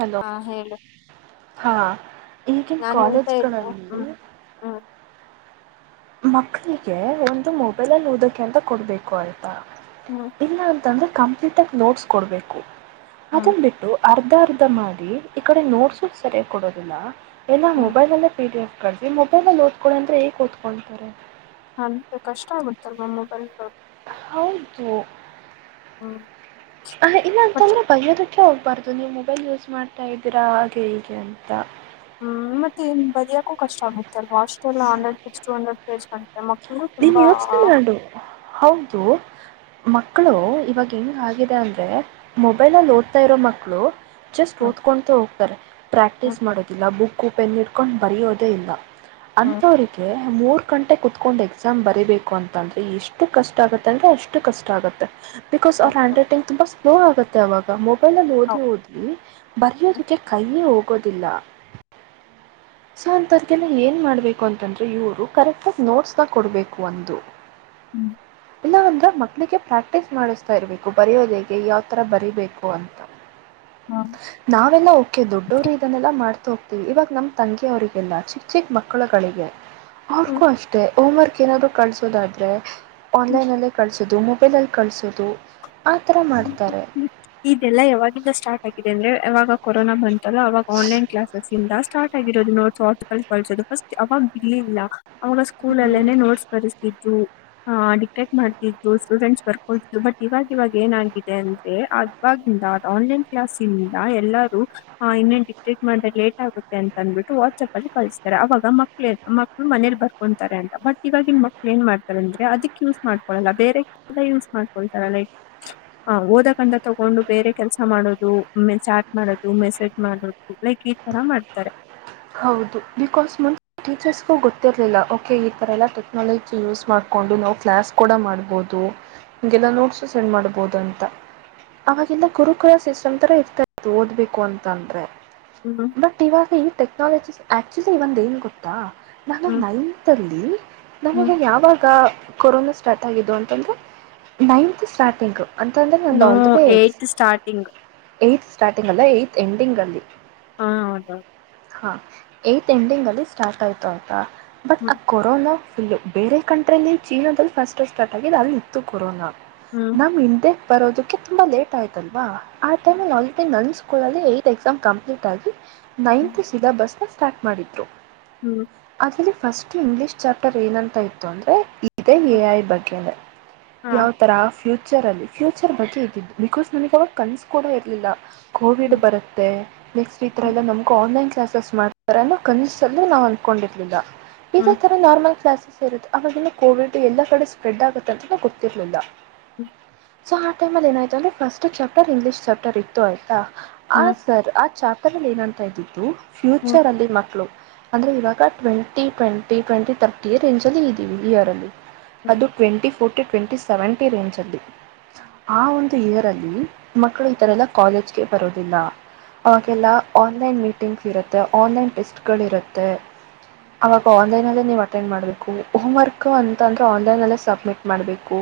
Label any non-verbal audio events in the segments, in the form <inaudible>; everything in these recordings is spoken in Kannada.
ಹಲೋ ಹಾ ಹೇಳು ಹಾ ಈಗಿನ ನಾನು ಎಂತ ಇ ಕಾಲೇಜ್ಗಳಲ್ಲಿ ಹ್ಮ್ ಹ್ಮ್ ಮಕ್ಳಿಗೆ ಒಂದು ಮೊಬೈಲ್ ಅನ್ನು ಓದಕ್ಕೆ ಅಂತ ಕೊಡ್ಬೇಕು ಅ ಹ್ಮ್ ಇಲ್ಲ ಅಂತಂದ್ರೆ ಕಂಪ್ಲೀಟ್ ಆ ನೋಟ್ಸ್ ಕೊಡ್ಬೇಕು ಹ್ಮ್ ಅದನ್ ಬಿಟ್ಟು ಅರ್ ಅರ್ಧ ಅರ್ಧ ಮಾಡಿ ಈ ಕಡೆ ನೋಟ್ಸು ಸರಿಯಾಗಿ ಕೊಡೋದಿಲ್ಲ ಏನ ಹ್ಮ್ ಮೊಬೈಲ್ ಅಲ್ಲೇ ಪಿ ಡಿ ಎಫ್ ಕರ್ಜಿ ಮೊಬೈಲ್ಲ್ಲಿ ಓದ್ಕೊೋ ಅ್ರೆ ಈಏಗೆ ಓದ್ಕೊಳ್ತಾರೆ ಅಂತ ಕಷ್ಟ ಆಗುತ್ತಲ್ ಮಮ್ಮ ಮೊಬೈಲ್ ಹೌದು ಹ್ಮ್ ಆ ಇಲ್ಲ ಬಟ್ ಅಂತಂದ್ರೆ ಬರ್ಯೋದ ಹೋಗ್ಬಾರ್ದು ನೀವು ಮೊಬೈಲ್ ಯೂಸ್ ಮಾಡ್ತಾ ಇದ್ದೀರಾ ಹಾಗೆ ಹೀಗೆ ಅಂತ ಹ್ಮ್ ಮತ್ತೆ ಬರಿಯಕು ಕಷ್ಟ ಆಗುತ್ತೆಲ್ ಹಾಸ್ಟೆ ಹಂಡ್ರೆಡ್ ಟು ಹಂಡ್ರೆಡ್ ಪ್ೇಸ್ ನೀನ್ ಯೋಚನೆ ಮಾಡು ಹೌದು ಮಕ್ಕಳು ಇವಾಗ ಹೆಂಗ ಆಗಿದೆ ಅಂದ್ರೆ ಮೊಬೈಲ್ಲ್ಲಿ ಓದ್ತಾ ಇರೋ ಮಕ್ಕಳು ಜಸ್ಟ್ ಹ್ಮ್ ಓದ್ಕೊೊಂಡತ ಹೋಗ್ತಾರೆ ಹ್ಮ್ ಪ್ರಾಕ್ಟೀಸ್ ಮಾಡೋದಿಲ್ಲ ಬುಕ್ಕು ಪೆನ್ ಇಟ್ಕೊಂಡು ಬರಿಯೋದೇ ಇಲ್ಲ ಹ್ಮ್ ಅಂತವ್ರರಿಗೆ ಮೂರ್ ಗಂಟೆ ಕುೂತ್ಕೊಂಡು ಎಕ್ಸಾಮ್ ಬರಿೀಬೇಕು ಅಂತ ಅಂದ್ರೆ ಎಷ್ಟು ಕಷ್ಟ ಆಗತ್ತ ಅಂದ್ರೆ ಅಷ್ಟು ಕಷ್ಟ ಆಗತ್ತೆ ಬಿಕಾಸ್ ಹೌ ಅವ್ರ ಹ್ಯಾಂಡ್ ರೈಟಿಂಗ್ ತುಂಬಾ ಸ್ಲೋ ಆಗುತ್ತೆ ಅವಾಗ ಮ ಕಲು ಹೌ ಓದಿ ಓದ್ರಿ ಬರಯೋದಕ್ಕೆ ಕೈಯೇ ಹೋಗೋದಿಲ್ಲ ಸೊ ಅಂತದರಿಗೆಲ್ಲ ಏನ್ ಮಾಡ್ಬೇಕು ಅಂತಂದ್ರೆ ಇವರು ಕರೆಕ್ಟ್ ಆಗಿ ನೋಟ್ಸ್ ಕೊಡಬೇಕು ಒಂದು ಹ್ಮ್ ಇಲ್ಲ ಅಂದ್ರೆ ಮಕ್ಕಳಿಗೆ ಪ್ರಾಕ್ಟೀಸ್ ಮಾಡಿಸ್ತಾ ಇರಬೇಕು ಬರೆಯೋದೇಗೆ ಯಾವ್ತಥರ ಬರೀಬೇಕು ಅಂತ ನಾವೆಲ್ಲಾ ಓಕೆ ದೊಡ್ಡವರು ಇದನ್ನೆಲ್ಲ ಮಾಡ್ತ ಹೋಗ್ತೀವಿ ಇವಾಗ ನಮ್ಮ ತಂಗಿಯ ಅವರಿಗೆಲ್ಲ ಚಿಕ್ಕ ಚಿಕ್ಕ ಮಕ್ಕಳುಗಳಿಗೆ ಅವ್ರಗೂ ಹ್ಮ್ ಅಷ್ಟೇ ಹೋಮ್ ವರ್ಕ್ ಏನಾದ್ರು ಕಳಸೋದಾದ್ರೆ ಆನ್ಲೈನ್ಲ್ಲೇ ಕಳಸೋದು ಮೊಬೈಲ ಅಲ್ಲಿ ಕಳಸೋದು ಆ ಥರ ಮಾಡ್ತಾರೆ ಇದೆಲ್ಲ ಯಾವಾಗಿಂದ ಸ್ಟಾರ್ಟ್ ಆಗಿದೆ ಅಂದ್ರೆ ಯಾವಾಗ ಕೊರೋನಾ ಬಂತಲ್ಲ ಅವಾಗ ಆನ್ಲೈನ್ ಕ್ಲಾಸಸ್ ಇಂದ ಸ್ಟಾರ್ಟ್ ಆಗಿರೋದು ನೋಡ್ ಹಾರ್ಟಿಕಲ್ ಕಲ್ಚರ್ ಫಸ್ಟ್ ಅವಾಗರ್ಲಿಲ್ಲ ಅವಾಗ ಸ್ಕೂಲ್ ಹ್ಮ್ ಅಲ್ಲೇನೆ ನೋಟ್ಸ್ ಬರೆತಿದ್ರು ಹ ಡಿಟೆಕ್ಟ್ ಮಾಡ್ತಿದ್ರು ಸ್ಟೂಡೆಂಟ್ಸ್ ವರ್ಕ್ ಕೊಡ್ತ್ ಬಟ್ ಇವಾಗ ಇವಾಗ ಏನಾಗಿದೆ ಅಂದ್ರೆ ಇವಾಗಿಂದ ಆನ್ಲೈನ್ ಕ್ಲಾಸಿಂದ ಎಲ್ಲಾರು ಇನ್ನೇ ಡಿಟೆಕ್ಟ್ ಮಾಡಿದ್ರೆ ಲೇಟ್ ಆಗುತ್ತೆ ಅಂತಂದ ಬಿಟ್ಟು ವಾಟ್ಸ್ಆಪ್ ಅಲ್ಲಿ ಕಳಿಸ್ತಾರೆ ಅವಾಗ ಮಕ್ಕಳ ಮಕ್ಳು ಮನೇಲಿ ಬರ್ಕೊತಾರೆ ಅಂತ ಬಟ್ ಇವಾಗಿನ ಮಕ್ಕಳ ಏನ್ ಮಾಡ್ತಾರೆ ಅದ್ಕ ಯೂಸ್ ಮಾಡಿಕೊಳಳ್ಳ ಬೇರೆ ಯೂಸ್ ಮಾಡ್ಕೊಳ್ತಾರ ಓದಕಂತ ತಗೊಂಡು ಬೇರೆ ಕೆಲಸ ಮಾಡೋದು ಚಾಟ್ ಮಾಡೋದು ಮೆಸೇಜ್ ಮಾಡೋದು ಲೈಕ್ ಈ ತರ ಮಾಡ್ತಾರೆ ಹೌದು ಬಿಕಾಸ್ ಮುಂದ ಟೀಚರ್ಸ್ಗೂ ಗೊತ್ತಿರ್ಲಿಲ್ಲ ಓಕೆ ಈ ತರ ಎಲ್ಲಾ ಟೆಕ್ನಾಲಜಿ ಯೂಸ್ ಮಾಡ್ಕೊಂಡು ಕ್ಲಾಸ್ ಕೂಡ ಮಾಡ್ಬಹುದುಗೆಲ್ಲ ನೋಟ್ಸ ಸೆಂಡ್ ಮಾಡಬಹುದು ಅಂತ ಅವಾಗೆಲ್ಲ ಗುರುಕುಲ ಸಿಸ್ಟಮ್ ತರ ಇರ್ತಾತ್ತು ಓದ್ಬೇಕು ಅಂತ ಅಂದ್ರೆ ಹ್ಮ್ ಬಟ್ ಇವಾಗ ಟೆಕ್ನಾಲಜಿ ಆಕ್ಚುಲಿ ಇವಾಗ ಏನ್ ಏನ್ ಗೊತ್ತಾ ನಾನು ಹ್ಮ್ ನೈನ್ತ್ ಅಲ್ಲಿ ಹ್ಮ್ ನನಗೆ ಯಾವಾಗ ಕೊರೋನಾ ಸ್ಟಾರ್ಟ್ ಆಗಿದ್ದು ಅಂತಂದ್ರೆ ನೈನ್ತ್ ಸ್ಟಾರ್ಟಿಂಗ್ ಅಂತಂದ್ರೆ ನಂದು ನೋ ಏತ್ ಸ್ಟಾರ್ಟಿಂಗ್ ಆಲ್ರೆಡಿ ಸ್ಟಾರ್ಟಿಂಗ್ ಅಲ್ಲ ಎಂಡಿಂಗ್ ಅಲ್ಲಿ ಹಾ ಹೌದೌದು ಹಾ ಏಟ್ ಎಂಡಿಂಗಲ್ಲಿ ಸ್ಟಾರ್ಟ್ ಆಯ್ತು ಅಂತ ಬಟ್ ಆ ಹ್ಮ್ ಕೊರೋನಾ ಫು ಬೇರೆ ಕಂಟ್ರಿಲ್ಲಿ ಚೀನಲ್ಲಿ ಫಸ್ಟ್ ಸ್ಟಾರ್ಟ್ ಆಗಿದೆ ಅಲ್ಲಿ ಇತ್ತು ಕೊರೋನಾ ಹ್ಮ್ ನಮ್ ಇಂಡೆ ಬರೋದಕ್ಕೆ ತುಂಬ ಲೇಟ್ ಆಯತಲ್ವ ಆ ಟೈಮಲ್ಲಿ ಆಲ್ರೆಡಿ ನನ್ಸ್ಕೊಳ್ಳದೆ ಯತ್ ಎಕ್ಸಾಮ್ ಕಂಪ್ಲೀಟಾಗಿ ನೈನ್ತ್ ಸಿಲಾ ಬಸ್ನ ಸ್ಟಾರ್ಟ್ ಮಾಡಿದ್ರು ಹ್ಮ್ ಫಸ್ಟ್ ಇಂಗ್ಲಿಷ್ ಚಾಪ್ಟರ್ ಏನಂತ ಇತ್ತು ಅಂದ್ರೆ ಎ ಹ್ಮ್ ಐ ಬಗ್ಗೆ ಹಾ ಯಾವ ತರ ಫ್ಯೂಚರ್ ಅಲ್ಲಿ ಫ್ಯೂಚರ್ ಬಗ್ಗೆ ಇದ್ದಿದ್ದು ಬಿಕಾಸ್ ನಮಗೆ ಅವಾಗ ಕನಸಕೂಡ ಇರಲಿಲ್ಲ ಕೋವಿಡ್ ಹ್ಮ್ ಬರುತ್ತೆ ನೆಕ್ಸ್ಟ್ ಈ ತರ ಹ್ಮ್ ಎಲ್ಲ ನಮ್ಗ ಆನ್ಲೈನ್ ಕನಸುಳು ಮಾಡ ಕನಿಸಲು ನಾವು ಅಂದಕೊಂಡಿರ್ಲಿಲ್ಲ ಇದೇ ಹ್ಮ್ ತರ ನಾರ್ಮಲ್ ಕ್ಲಾಸಸ್ ಅವವಾಗಿಲ್ಲ ಕೋವಿಡ್ ಎಲ್ಲಾ ಕಡೆ ಸ್ಪ್ರೆಡ್ ಆಗುತ್ತಂತ ನ ಗೊತ್ತಿರ್ಲಿಲ್ಲ ಹ್ಮ ಸೊ ಆ ಟೈಮಲ್ಲಿ ಏನಾಯ್ತು ಅಂದ್ರೆ ಫಸ್ಟ್ ಚಾಪ್ಟರ್ ಇಂಗ್ಲೀಷ್ ಚಾಪ್ಟರ್ ಇತ್ತು ಆಯ್ತಾ ಆ ಹ್ಮ್ ಸರ್ ಆ ಚಾಪ್ಟರ್ ಪಕ್ಕದಲ್ಲಿ ಏನತಾ ಇದ್ದತ್ತು ಹ್ಮ್ ಫ್ಯೂಚರ್ ಅಲ್ಲಿ ಮಕ್ಕಳು ಆದ್ರೆ ಇವಾಗ twenty twenty twenty thirty range ಅಲ್ಲಿ ಇದ್ದೀವಿ ಇಯರ್ ಅಲ್ಲಿ ಹ್ಮ್ ಅದು twenty forty twenty seventy range ಅಲ್ಲಿ ಆ ಒಂದು ಇಯರ್ ಅಲ್ಲಿ ಮಕ್ಕಳು ಈತರೆ ಎಲ್ಲ ಕಾಲೇಜ್ಗೆ ಬರೋದಿಲ್ಲ ಅವೆಲ್ಲ ಆನ್ಲೈನ್ ಮೀಟಿಂಗ್ಸ್ ಇರುತ್ತೆ ಆನ್ಲೈನ್ ಟೆಸ್ಟ್ ಗಳು ಇರುತ್ತೆ ಅವಾಗ ಆನ್ಲೈನ್ ಅಲ್ಲೇ ನೀವು್ ಅಟೆಂಡ್ ಮಾಡ್ಬೇಕು ಹೋಮ್ ವರ್ಕ್ ಅಂತ ಅಂದ್ರೆ ಆನ್ಲೈನ್ಲ್ಲೇ ಸಬ್ಮಿಟ್ ಮಾಡ್ಬೇಕು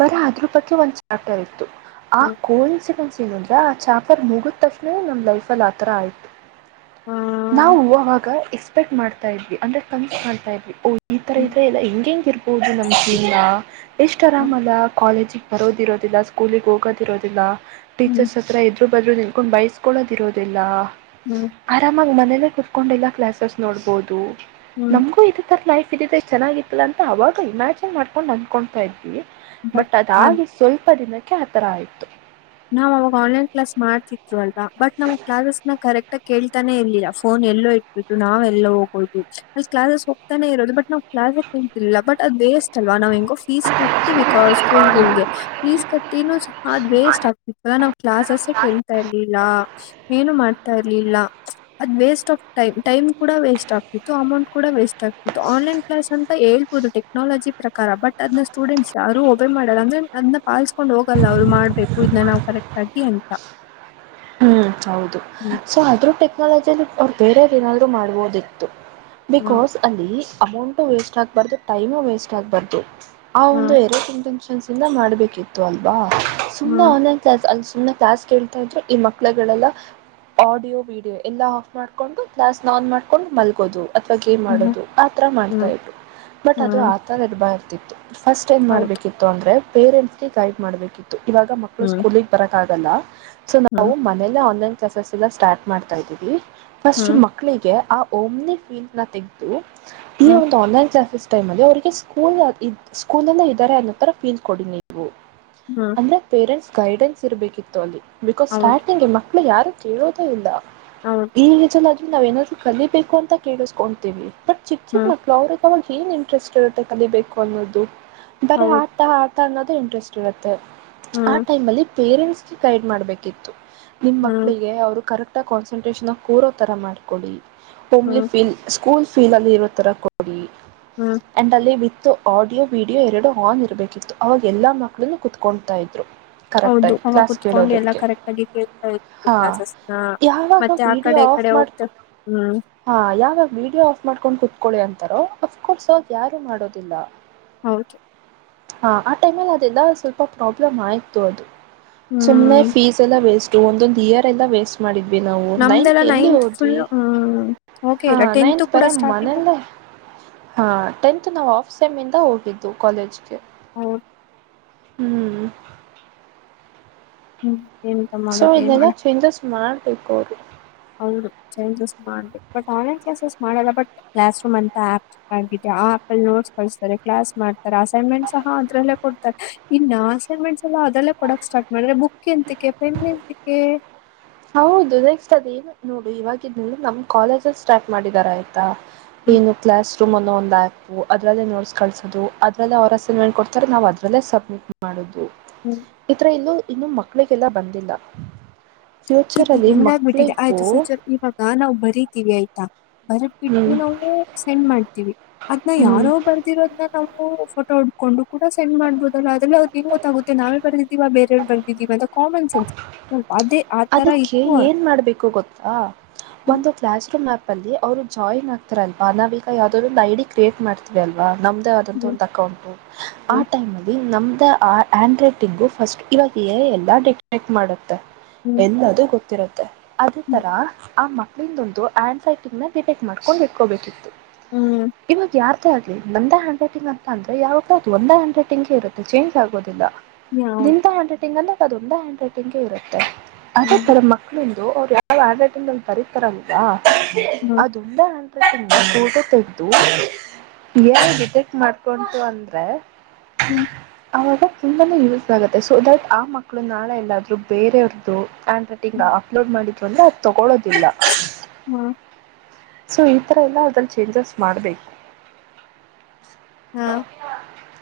ಬರ ಅದ್ರ ಬಗ್ಗೆ ಒಂದ್ ಚಾಪ್ಟರ್ ಇತ್ತು ಆ ಹ್ಮ್ ಹ್ಮ್ ಕೋ ಇನ್ಸಿಡೆನ್ಸ್ ಏನು ಅಂದ್ರೆ ಆ ಚಾಪರ್ ಮುಗಿದ ತಕ್ಷಣ ನಮ್ ಲೈಫಲ್ಲಿ ಆತರ ಆಯ್ತು ನಾವು ಆವಾಗ ಎಕ್ಸ್ಪೆಕ್ಟ್ ಮಾಡ್ತಾ ಇದ್ವಿ ಅಂದ್ರೆ ಕನ್ಸ್ ಮಾಡ್ತಾ ಇದ್ವಿ ದ ಈ ತರ ಇದ್ರೆ ಎಲ್ಲಾ ಹೆಂಗ ಹೆಂಗ ಇರ್ಬಹುದು ನಮ್ ಜೀನ ಎಷ್ಟ್ ಹ್ಮ್ ಆರಾಮಲ್ಲ ಕಾಲೇಜಿಗೆ ಬರೋದಿರೋದಿಲ್ಲ ಸ್ಕೂಲಿಗೆ ಹೋಗೋದಿರೋದಿಲ್ಲ ಹ್ಮ್ ಟೀಚರ್ಸ್ ಹತ್ರ ಎರು ಬದ್ರೂ ಕಕೊಂಡು ಬೈಸ್ಕೊಳ್ಳೋದಿರೋದಿಲ್ಲ ಹ್ಮ್ ಆರಾಮಾಗಿ ಮನೇಲ್ಲೇ ಕುೂತ್ಕೊಂಡಿಲ್ಲ ಕ್ಲಾಸಸ್ ನೋಡ್ಬಹುದು ಹ್ಮ್ ನಮಗೂ ಇದ ತರ ಲೈಫ್ ಇದಿದೆ ಚೆನ್ನಾಗಿತ್ತಲ್ಲ ಅಂತ ಅವಾಗ ಇಮ್ಯಾಜಿನ್ ಮಾಡ್ಕೊಂಡ್ ಅಂದಕೊತಾ ಇದ ಇದ್ವಿ ಬಟ್ ಅದಾಗಿ ಸ್ವಲ್ಪ ದಿನಕ್ಕೆ ಆತರ ಆಯ್ತು ನಾವ್ ಅವಾಗ ಆನ್ಲೈನ್ ಕ್ಲಾಸ್ ಮಾಡ್ತಿತ್ತುರು ಅಲ್ ಬಟ್ ನಮ್ ಕ್ಲಾಸಸ್ ನ ಕರೆಕ್ಟ್ ಕೇಳ್ತಾನೆ ಇರ್ಿಲ್ಲ ಫೋನ್ ಎಲ್ಲೋ ಇಟ್ಬಿಟ್ಟು ನಾವೆಲ್ಲ ಹೋಗೋುದು ಅಲ್ಲಿ ಕ್ಲಾಸಸ್ ಹೋಗ್ತಾನೇ ಇರದು ಬಟ್ ನಾವು್ ಬಟ್ ಅದು ವೇಸ್ಟ್ ಲ್ವಾ ನಾವ್ ಹೆಂಗೋ ಫೀಸ್ ಕಟ್ಟಿ ಸ್ಕೂಲ್ ಗಳಗೆ ಫೀಸ್ ಕಟ್ಟಿನೂ ಅದ್ ವೇಸ್ಟ್ ಆಗ್ ಇ ನಾ್ ಕ್ಲಾಸ್ಸೆ ಕೇಳ್ತಾ ಇರ್ಲಿ ಏನು ಮಾಡ್ತಾ ಇರ್ಲಿಲ್ಲ ಅ ವೇಸ್ ಆಫ್ ಟೈಮ್ ಕೂಡ ವೇಸ್ಟ್ ಆಗ್ತಿತ್ತು ಅಮೌಂಟ್ ಕೂಡ ವೇಸ್ಟ್ ಆಗ್ತಿತ್ತು ಆನ್ಲೈನ್ ಕ್ಲಾಸ್ ಅಂತ ಹ ಹದು ಟೆಕ್ನಾಲಜಿ ಪ್ರಕಾರ ಬಟ್ ಅದನ್ನ ಸ್ಟೂಡೆಂಟ್ಸ್ ಯಾರು ಒಬೆ ಮಾಡಲ್ಲ ಅಂದ್ರೆ ಅದ್ನ್ನ ಪಾಲಿಸಸ್ಕೊಂಡ್ ಹೋಗಲ್ಲ ಅವ್ರು್ಬೇಕು ಉಡನ ನಾವು ಕರೆಕ್ಟ್ ಆಗಿ ಅಂತ ಹ್ಮ್ ಹೌದು ಹ್ಮ್ ಸೊ ಆದ್ರೂ ಟೆಕ್ನಾಲಜಿಲ್ಲಿ ಅವ್ರು ಬೇರೆಯವ್ರು ಏನಾದ್ರು ಮಾಡ್ಬೋದಿತ್ತು ಹ್ಮ್ ಬಿಕಾಸ್ ಅಲ್ಲಿ ಅಮೌಂಟ ವೇಸ್ಟ್ ಆಗ್ಬಾರ್ದು ಟೈಮು ವೇಸ್ಟ್ ಆಗ್ಬಾರ್ದು ಆ ಒಂದು ಹ್ಮ್ ಎರ ಇಟೆನ್ಕ್ಷನ್ಸ್ ಇಂದ ಮಾಡ್ಬೇಕಿತ್ತು ಅಲ್ವಾ ಸು ಹ್ಮ್ ಒಂದ ಇನ್ನು ಕಾಸ್ ಕೇಳ್ತಾ ಇದ್ರು ಈ ಮಕ್ಳುಗಳೆಲ್ಲ ಆಡಿಯೋ ವಿಡಿಯೋ ಎಲ್ಲಾ ಆಫ್ ಮಾಡ್ಕೊಂಡು ಗ್ಲಾಸ್ ಆನ್ ಮಾಡ್ಕೊಂಡು ಮಲ್ಗೋವು ಅಥವಾ ಗೇಮ್ ಹ್ಮ್ ಮಾಡೋದು ಆ ಥರ ಮಾಡ್ತಾ ಹ್ಮ್ ಇದ್ರು ಬಟ್ ಅದು ಹ್ಮ್ ಆ ತಥರ ಇರಬಾರ ಇರ್ತಿತ್ತು ಫಸ್ಟ್ ಏನ್ ಹೌದು ಮಾಡ್ಬೇಕಿತ್ತು ಅಂದ್ರೆ ಪೇರೆಂಟ್ಸ್ಗೆ ಗೈಡ್ ಮಾಡ್ಬೇಕಿತ್ತು ಇವಾಗ ಮಕ್ಕಳು ಹ್ಮ್ ಸ್ಕೂಲ್ಗೆ ಬರಕ್ ಆ ಸೊ ನಾವು ಹ್ಮ್ ಮನೇಲ್ಲ ಆನ್ಲೈನ್ ಕ್ಲಾಸಸ್ ಎಲ್ಲ ಸ್ಟಾರ್ಟ್ ಮಾಡ್ತಾ ಇದ್ದೀವಿ ಫಸ್ಟ್ ಹ್ಮ್ ಮಕ್ಕಳಿಗೆ ಆ ಓಮ್ನ ಫೀಲ್ ನ ತೆಗೆದು ಈ ಹ್ಮ್ ಒಂದು ಆನ್ಲೈನ್ ಕ್ಲಾಸಸ್ ಟೈಮ್ ಅಲ್ಲಿ ಅವರಿಗೆ ಸ್ಕೂಲ್ ಸ್ಕೂಲ್ಂದ ಇದ್ದಾರೆ ಅನ್ನೋ ತರ ಫೀಲ್ ಕೊಡನಿ ನೀವು ಹ್ಮ್ ಅಂದ್ರೆ ಪೇರೆಂಟ್ಸ್ ಗೈಡೆನ್ಸ್ ಇರ್ಬೇಕಿತ್ತು ಅಲ್ಲಿ ಬಿಕಾಸ್ ಹೌದು ಸ್ಟಾರ್ಟಿಂಗ್ ಮ ಆಮೇ ಯಾರು ಕೇಳೋದೇ ಇಲ್ಲ ಹೌದು ಈಗ ಜನ ನಾವ ಏನಾದ್ರು ಕಲಿಬೇಕು ಅಂತ ಕೇಳಿಸ್ಕೊತೀವಿ ಬಟ್ ಚಿಕ್ ಚಿಕ್ ಹ್ಮ್ ಮಕ್ಳು ಅವ್ರ ಅವಾಗ ಏನ್ ಇಂಟ್ರೆಸ್ಟ್ ಇರುತ್ತೆ ಕಲಿಬೇಕು ಅನ್ನೋದು ಬರ ಹೌದು ಆಟ ಆ ಅನ್ನೋದು ಇಂಟ್ರೆಸ್ಟ್ ಇರುತ್ತೆ ಆ ಹ್ಮ್ ಟೈಮ್ ಅಲ್ಲಿ ಪೇರೆಂಟ್ಸ್ಗೆ ಗೈಡ್ ಮಾಡ್ಬೇಕಿತ್ತು ನಿಮ್ ಹ್ಮ್ ಮಕ್ಳಿಗೆ ಅವರು ಕರೆಕ್ಟ್ ಆ ಕಾನ್ಸಂಟ್ರೇಷನ್ ಆ ಕೂರೋ ತರ ಮಾಡ್ಕೊಡಿ ಓಮ್ಲಿ ಹ್ಮ್ ಫೀಲ್ ಕೂಲ್ ಫೀಲ್ ಅಲ್ಲಿ ಇರೋ ತರ ಕೊಡಿ ಹ್ಮ್ ಅಂಡ್ ಅಲ್ಲಿ ಆಡಿಯೋ ವಿಡಿಯೋ ಎರಡು ಆನ್ ಇರಬೇಕಿತ್ತು ಅವಾಗ ಎಲ್ಲಾ ಮಕ್ಳನ್ನು ಕೂತ್ಕೊತಾ ಇದ್ರು ಹೌದು ಕರೆಕ್ಟಾಗಿ ಅವ ಕ್ಲಾಸ್ ಕುೂತ್ಕೊಂಡು ಎಲ್ಲಾ ಕೇಳೋದಕ್ಕೆ ಕರೆಕ್ಟ್ ಕಡೆ ಕೇಳ್ತಾ ಇತ್ತು ಹಾಂ ಕ್ಲಾಸಸ್ನ ಯಾವಾಗ ಮತ್ತೆ ಆ ವಿಡಿಯೋ ಕಡೆ ಈ ಆಫ್ ಕಡೆ ಮಾಡಿ ಹೋಗ್ತ ಹ್ಮ್ ಹಾ ಯಾವಾಗ ವೀಡಿಯೋ ಆಫ್ ಮಾಡ್ಕೊಂಡ್ ಕುೂತ್ಕೊಳ್ಳಿ ಅಂತಾರೋ ಅಫ್ಕೋರ್ಸ್ ಅವಗ್ ಯಾರು ಮಾಡೋದಿಲ್ಲ ಹೌದು ಹಾ ಆ ಟೈಮಲ್ಲಿ ಅದೆಲ್ಲ ಸ್ವಲ್ಪ ಪ್ರಾಬ್ಲಮ್ ಆಯ್ತು ಅದು ಸುಮ್ನೆ ಹ್ಮ್ ಫೀಸ್ ಎಲ್ಲ ವೇಸ್ಟ್ ಒಂದೊಂದು ಇಯರ್ ಎಲ್ಲ ವೇಸ್ಟ್ ಮಾಡಿದ್ದು ದ್ವಿ ನಾವು ನೈತ್ ನಮ್ದೆಲ್ಲ ಎಲ್ಲಿ ನೈನ್ತ್ ಹೋದ್ವಿ ಫುಲ್ ಹ್ಮ್ ಓಕೆ ಹಾ ಇಲ್ಲ ಟೆಂತ್ ನೈನ್ತ್ ಕೂಡ ಬರೆ ಸ್ಟಾರ್ಟಿಂಗ್ ಮನೆಲ್ಲೇ ಹಾ ಟೆಂತ್ ನಾವು ಆಫ್ ಸೆಮ್ ಇಂದ ಹೋಗಿದ್ದು ಕಾಲೇಜ್ಗೆ ಹೌದು ಹ್ಮ್ ಹ್ಮ್ ಸೊ ಇದ್ನೇಲ್ಲ ಚೇಂಜಸ್ ಮಾಡಬೇಕು ಅವ್ರು ಹೌದು ಚೇಂಜಸ್ ಮಾಡಬೇಕು ಬಟ್ ಆನ್ಲೈನ್ ಕ್ಲಾಸೆಸ್ ಎಲ್ಲ ಮಾಡಲ್ಲ ಬಟ್ ಕ್ಲಾಸ್ ರೂಮ್ ಅಂತ ಆಪ್ ಮಾಡಬೇಕು ಆ ಆಪ್ ನೋಟ್ಸ್ ಕಳತಾರೆ ಕ್ಲಾಸ್ ಮಾಡ್ತಾರೆ ಅಸೈನ್ಮೆಂಟ್ ಸಹ ಅದ್ರಲ್ಲೇ ಕೊಡ್ತಾರೆ ಇನ್ನು ಅಸೈನ್ಮೆಂಟ್ಸ್ ಅದ್ರಲ್ಲೆ ಕೊಡಕ್ ಸ್ಟಾರ್ಟ್ ಮಾಡುದ್ರೆ ಬುಕ್ ಎಂತಿಕೆ ಪೆನ್ ಎಂತಿಕೆ ಹೌದು ನೆಕ್ಸ್ಟ್ ಅದೇ ನೋಡು ಇವಾಗಿದ್ನೇಲ್ಲ ನಮ್ ಕಾಲೇಜ ಅಲ್ ಸ್ಟಾರ್ಟ್ ಮಾಡಿದಿದ್ದಾರೆ ಆಯ್ತಾ ತ ಹ್ಮ್ ಏನು ಕ್ಲಾಸು ರೂಮ್ ಅನ್ನೋ ಒಂದು ಆ್ಯಪ್ ಅದರಲ್ಲೇ ನೋಟ್ಸ್ ಕಳಸೋದು ಅದರಲ್ಲೇ ಅವರ ಅಸೈನ್ಮೆಂಟ್ ಕೊಡ್ತಾರೆ ನಾವು ಅದರಲ್ಲೇ ಸಬ್ಮಿಟ್ ಮಾಡೋದು ಹ್ಮ್ ಇತರ ಇನ್ನು ಇನ್ನೂ ಮಕ್ಕಳಿಗೆಲ್ಲ ಬಂದಿಲ್ಲ ಇದು ಈಗ ಫ್ಯೂಚರಲ್ಲಿ ಹೆಂಗಾಗ್ಬಿಟ್ಟಿದೆ ಮಕ್ಕಳಿಗೂ ಆಯ್ತು ಫ್ಯೂಚರ್ ಇವಾಗ ನಾವು ಬರೀತೀವಿ ಆಯ್ತಾ ಬರ್ಬಿಟ್ಟು ಹ್ಮ್ ನಾವು ಸೆಂಡ್ ಮಾಡ್ತೀವಿ ಅದ್ನ್ನ ಹ್ಮ್ ಯಾರೋ ಬರ್ದಿರೋದನ್ನ ನಾವು ಫೋಟೋ ಹೊಡ್ಕೊಂಡು ಕೂಡ ಸೆಂಡ್ ಮಾಡ್ಬಹುದಲ್ಲ ಅದೆಲ್ಲ ಅವ್ರ್ಗೆ ಹೆಂಗ್ ಗೊತ್ತಾಗುತ್ತೆ ನಾವೇ ಬರ್ದಿದೀವ ಬೇರೆವ್ರ್ ಬರ್ದಿದೀವ ಈವಾಗ ಕಾಮನ್ ಸೆನ್ಸ್ ಅದೇ ತರ ಅದಕ್ಕೆ ಇತ್ತು ಏನ್ ಮಾಡಬೇಕು ಗೊತ್ತಾ ಒಂದು ಕ್ಲಾಸ್ ರೂಮ್ ಆ್ಯಪ್ ಅಲ್ಲಿ ಅವ್ರು ಜಾಯ್ನ್ ಆಗ್ತಾರಲ್ವಾ ನಾವೀಗ ಯಾವ್ದಾದ್ರು ಒಂದು ಐಡಿ ಕ್ರಿಯೇಟ್ ಮಾಡ್ತೀವಿ ಅಲ್ವಾ ನಮ್ದೇ ಆದಂತ ಹ್ಮ್ ಒಂದು ಅಕೌಂಟು ಆ ಹ್ಮ್ ಟೈಮಲ್ಲಿ ನಮ್ಮ ಹ್ಯಾಂಡರೈಟಿಂಗ್ ಫಸ್ಟ್ ಇವಾಗ ಎ ಐ ಎಲ್ಲ ಡಿಟೇಕ್ಟ್ ಮಾಡುತ್ತೆ ಹ್ಮ್ ಎಲ್ಲದು ಗೊತ್ತಿರತ್ತೆ ಅದೇ ಹ್ಮ್ ತರ ಆ ಮಕ್ಳಿದೊಂದು ಆ್ಯಂಡ್ ರೈಟಿಂಗ್ ನ ಡಿಟೆಕ್ಟ್ ಮಾಡ್ಕೊಂಡ ಇಟ್ಕೋಬೇಕಿತ್ತು ಹ್ಮ್ ಇವಾಗ ಯಾರ್ ದೆ ಆಗಲಿ ನಂದ ಹ್ಯಾಂಡ ರೈಟಿಂಗ ಅಂತಂದರೆ ಯಾವಾಗ ಅದ್ರು ಒಂದು ಹ್ಯಾಂಡ್ ರೈಟಿಂಗ್ ಇರುತ್ತೆ ಚೇಂಜ್ ಆಗೋದಿಲ್ಲ ಯಾವ್ದ್? ನಿಂದ ಹ್ಯಾಂಡ್ ರೈಟಿಂಗ್ ಅಂದ್ರೆ ಅದೊಂದ ಹ್ಯಾಂಡ್ ರೈಟಿಂಗ್ ಇರುತ್ತೆ ಅ ಹ್ಮ್ ತರ ಮಕ್ಕಳುನು ಅವ್ರು ಯಾವ್ ಹ್ಯಾಂಡರೈಟಿಂಗ್ ಅಲ್ಲಿ ಬರೀತಾರಲ್ವ ಹ್ಮ್ ಅದೊಂದ ಹ್ಯಾಂಡರೈಟಿಂಗ್ದು ಫೋಟೋ ತೆಗೆದು ಎ ಐ ಡಿಟೆಕ್ಟ್ ಮಾಡ್ತ ಡ್ಕೊಂತು ಅಂದ್ರೆ ಹ್ಮ್ ಆಗ ತುಂಬಾನೆ ಯೂಸ್ ಆಗುತ್ತೆ ಸೊ ದಟ್ ಆ ಮಕ್ಳು ನಾಳೆ ಎಲ್ಲಾದ್ರೂ ಬೇರೆಯವ್ರದು ಹ್ಯಾಂಡ್ರೈಟಿಂಗ್ ಹ್ಮ್ ಅಪ್ಲೋಡ್ ಮಾಡಿದ್ರು ಅಂದ್ರೆ ಅದು ತಗೊಳೋದಿಲ್ಲ ಹ, ಸೊ ಈಥರ ಎಲ್ಲ ಅಲ್ಲಿ ಚೇಂಜಸ್ ಮಾಡಬೇಕು ಹಾ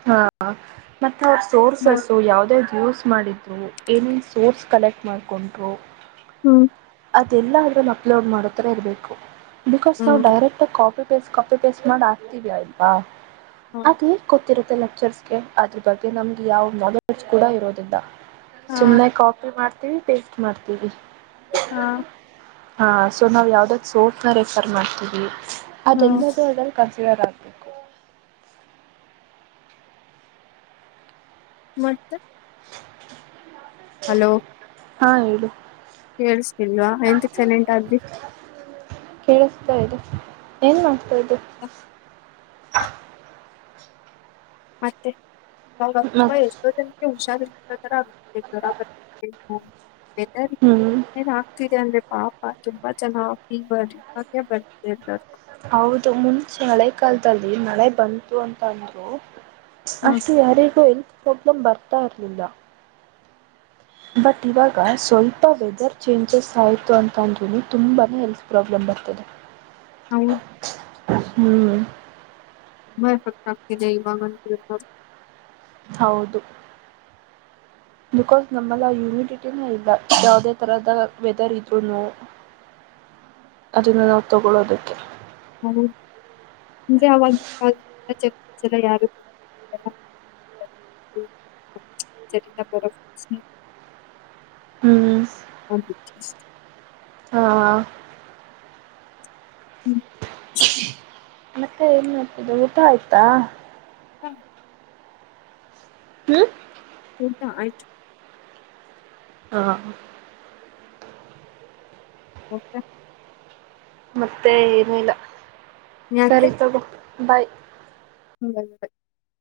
ಹ ಮೆತ್ತೆ ಅವ್ರ್ ಮ, ಸೋರ್ಸಸ್ ಯಾವ್ದ್ಯಾವ್ದ್ ಯೂಸ್ ಮಾಡಿದ್ರು ಏನೇನ್ ಸೋರ್ಸ್ ಕಲೆಕ್ಟ್ ಮಾಡ್ಕೊಂಡರು ಹ್ಮ್ ಅದೆಲ್ಲ ಅದ್ರಲ್ಲಿ ಅಪ್ಲೋಡ್ ಮಾಡೋತರ ಇರಬೇಕು ಬಿಕಾಸ್ ನಾವು ಹ್ಮ್ ಡೈರೆಕ್ಟಾಗಿ copy copy paste copy paste ಮಾಡ ಹಾಕ್ತಿವಿ ಅಲ್ವಾ ಹ್ಮ್ ಅದ ಗೊತ್ತಿರುತ್ತೆ ಲೆಕ್ಚರ್ಸ್ಗೆ ಅದ್ರು ಬಗ್ಗೆ ನಮ್ಗೆ ಯಾವ್ ನಾಲೆಡ್ಜ್ ಕೂಡ ಇರೋದಿಲ್ಲ ಹ, ಸುಮ್ಮನೆ ಕಾಪಿ ಮಾಡ್ತೀವಿ ಪೇಸ್ಟ್ ಮಾಡ್ತೀವಿ ಹಾ ಹಾ ಸೊ ನಾವ್ ಯಾವ್ದ್ಯಾವ್ದ್ ಸೊರ್ಸ್ ನ ರೆಫರ್ ಮಾಡ್ತೀವಿ ಹ್ಮ್ ಅದೆಲ್ಲದು ಅದ್ರಲ್ ಸರಾಬೇಕಬೇಕು <unintelligible> ಮತ್ತೆ ಹಲೋ ಹಾ ಹೇಳಿ ಕೇಳ್ಸ್ತಿಲ್ವಾ ಎಂತ ಚೆನಟಾದಿ ಕೇಳಿಸ್ತಾ ಇದೆ ಏನ್ ಮಾಡ್ತಾ ಇದು ಮತ್ತೆ ಮತ್ತು ಎಷ್ಟೋ ಜನಕ್ಕೆ ಹುಷಾರರ್ ಜವರ ಬ ಹ್ಞೂ ಏನ್ ಆಗ್ತಿದೆ ಅಂದ್ರೆ ಪಾಪಾ ತುಂಬಾ ಚನ ಫೀವರ್ ಇವಾಗೆ ಬರ್ತ ಎಲ್ಲಗೂ ಹೌದು ಮುಂಚೆ ಹಳೆ ಕಾಲದಲ್ಲಿ ಮಳೆ ಬಂತು ಅಂತ ಅಂದ್ರು ಹ್ಮ್ ಅಷ್ಟು ಯಾರಿಗೂ ಇ ಸ್ವಪ್ನಂ ಭರ್ತ ಇರನಿಲ್ಲ ಬಟ್ ಇವಾಗ ಸ್ವಲ್ಪ ವೆದರ್ ಚೇಂಜಸ್ ಆಯ್ತು ಅಂತ ಅಂದ ತುಂಬಾನೇ ಹೆಲ್ತ್ ಪ್ರಾಬ್ಲಮ್ ಬರ್ತದೆ ಹೌದು ಹ್ಮ್ ಮ ಪಟ್ಟಟಾಕಕ್ಕೆರೈ ಬಾಗನ ಪ ಹೌದು ಬಿಕಾಸ್ ನಮ್ಮಲ್ಲ ಹ್ಯುಮಿಡಿಟಿನ ಇಲ್ಲ ಯಾವದೇ ತರದ ವೆದರ್ ಇದ್ರುೂನು ಅದನ್ನ ನಾವು ತಗೊೊಳ್ಳುವ ಅದಕ್ಕೆ ಹಿಂಗೇ ಅವಾಗ ಚಲ ಯಾರು ಚರಿ ಬರ ಹ್ಮ್ ಹ ಹಾ ಹ್ಮ್ ಮಕ್ಕ ಏನ್ ಮಾಡ್ತಿದ್ದ ಊಟ ಆಯ್ತಾ ಹಾ ಹ್ಮ್ ಅಂತ ಆಯ್ತು ಹಾ ತ್ತೆ ಮತ್ತೆ ಏನಿಲ್ಲ ಸರಿ ತಗೋ ಬಾಯ್ ಹ್ಮ್